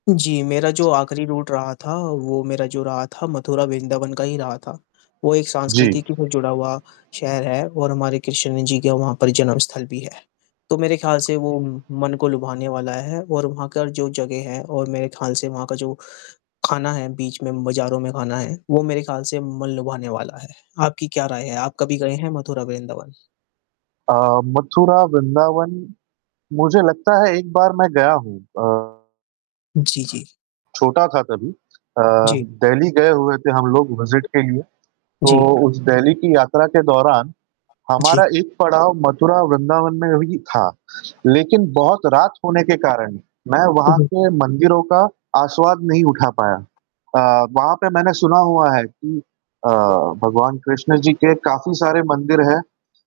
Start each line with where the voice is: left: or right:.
left: जी, मेरा जो आख़िरी रूट रहा था, वो मेरा जो रहा था मथुरा वृंदावन का ही रहा था। वो एक
right: जी।
left: सांस्कृतिकी से जुड़ा हुआ शहर है और हमारे कृष्ण जी का वहाँ पर जन्मस्थल भी है। तो मेरे ख़्याल से वो मन को लुभाने वाला है और वहाँ का जो जगह है और मेरे ख़्याल से वहाँ का जो खाना है बीच में बाज़ारों में खाना है, वो मेरे ख्याल से मन लुभाने वाला है। आपकी क्या राय है? आप कभी गए हैं, मथुरा वृंदावन?
right: अ, मथुरा वृंदावन। मुझे लगता है एक बार मैं गया हूँ। अ
left: जी, जी।
right: छोटा था तभी। अ,
left: जी।
right: दिल्ली गए हुए थे हम लोग विज़िट के लिए। तो
left: जी।
right: उस दिल्ली की यात्रा के दौरान,
left: जी।
right: हमारा एक पड़ाव मथुरा वृंदावन में भी था। लेकिन बहुत रात होने के कारण, मैं
left: हुँ,
right: वहाँ
left: हुँ।
right: के मंदिरों का आसवाद नहीं उठा पाया। अ, वहाँ पे मैंने सुना हुआ है कि अ, भगवान कृष्ण जी के काफ़ी सारे मंदिर हैं।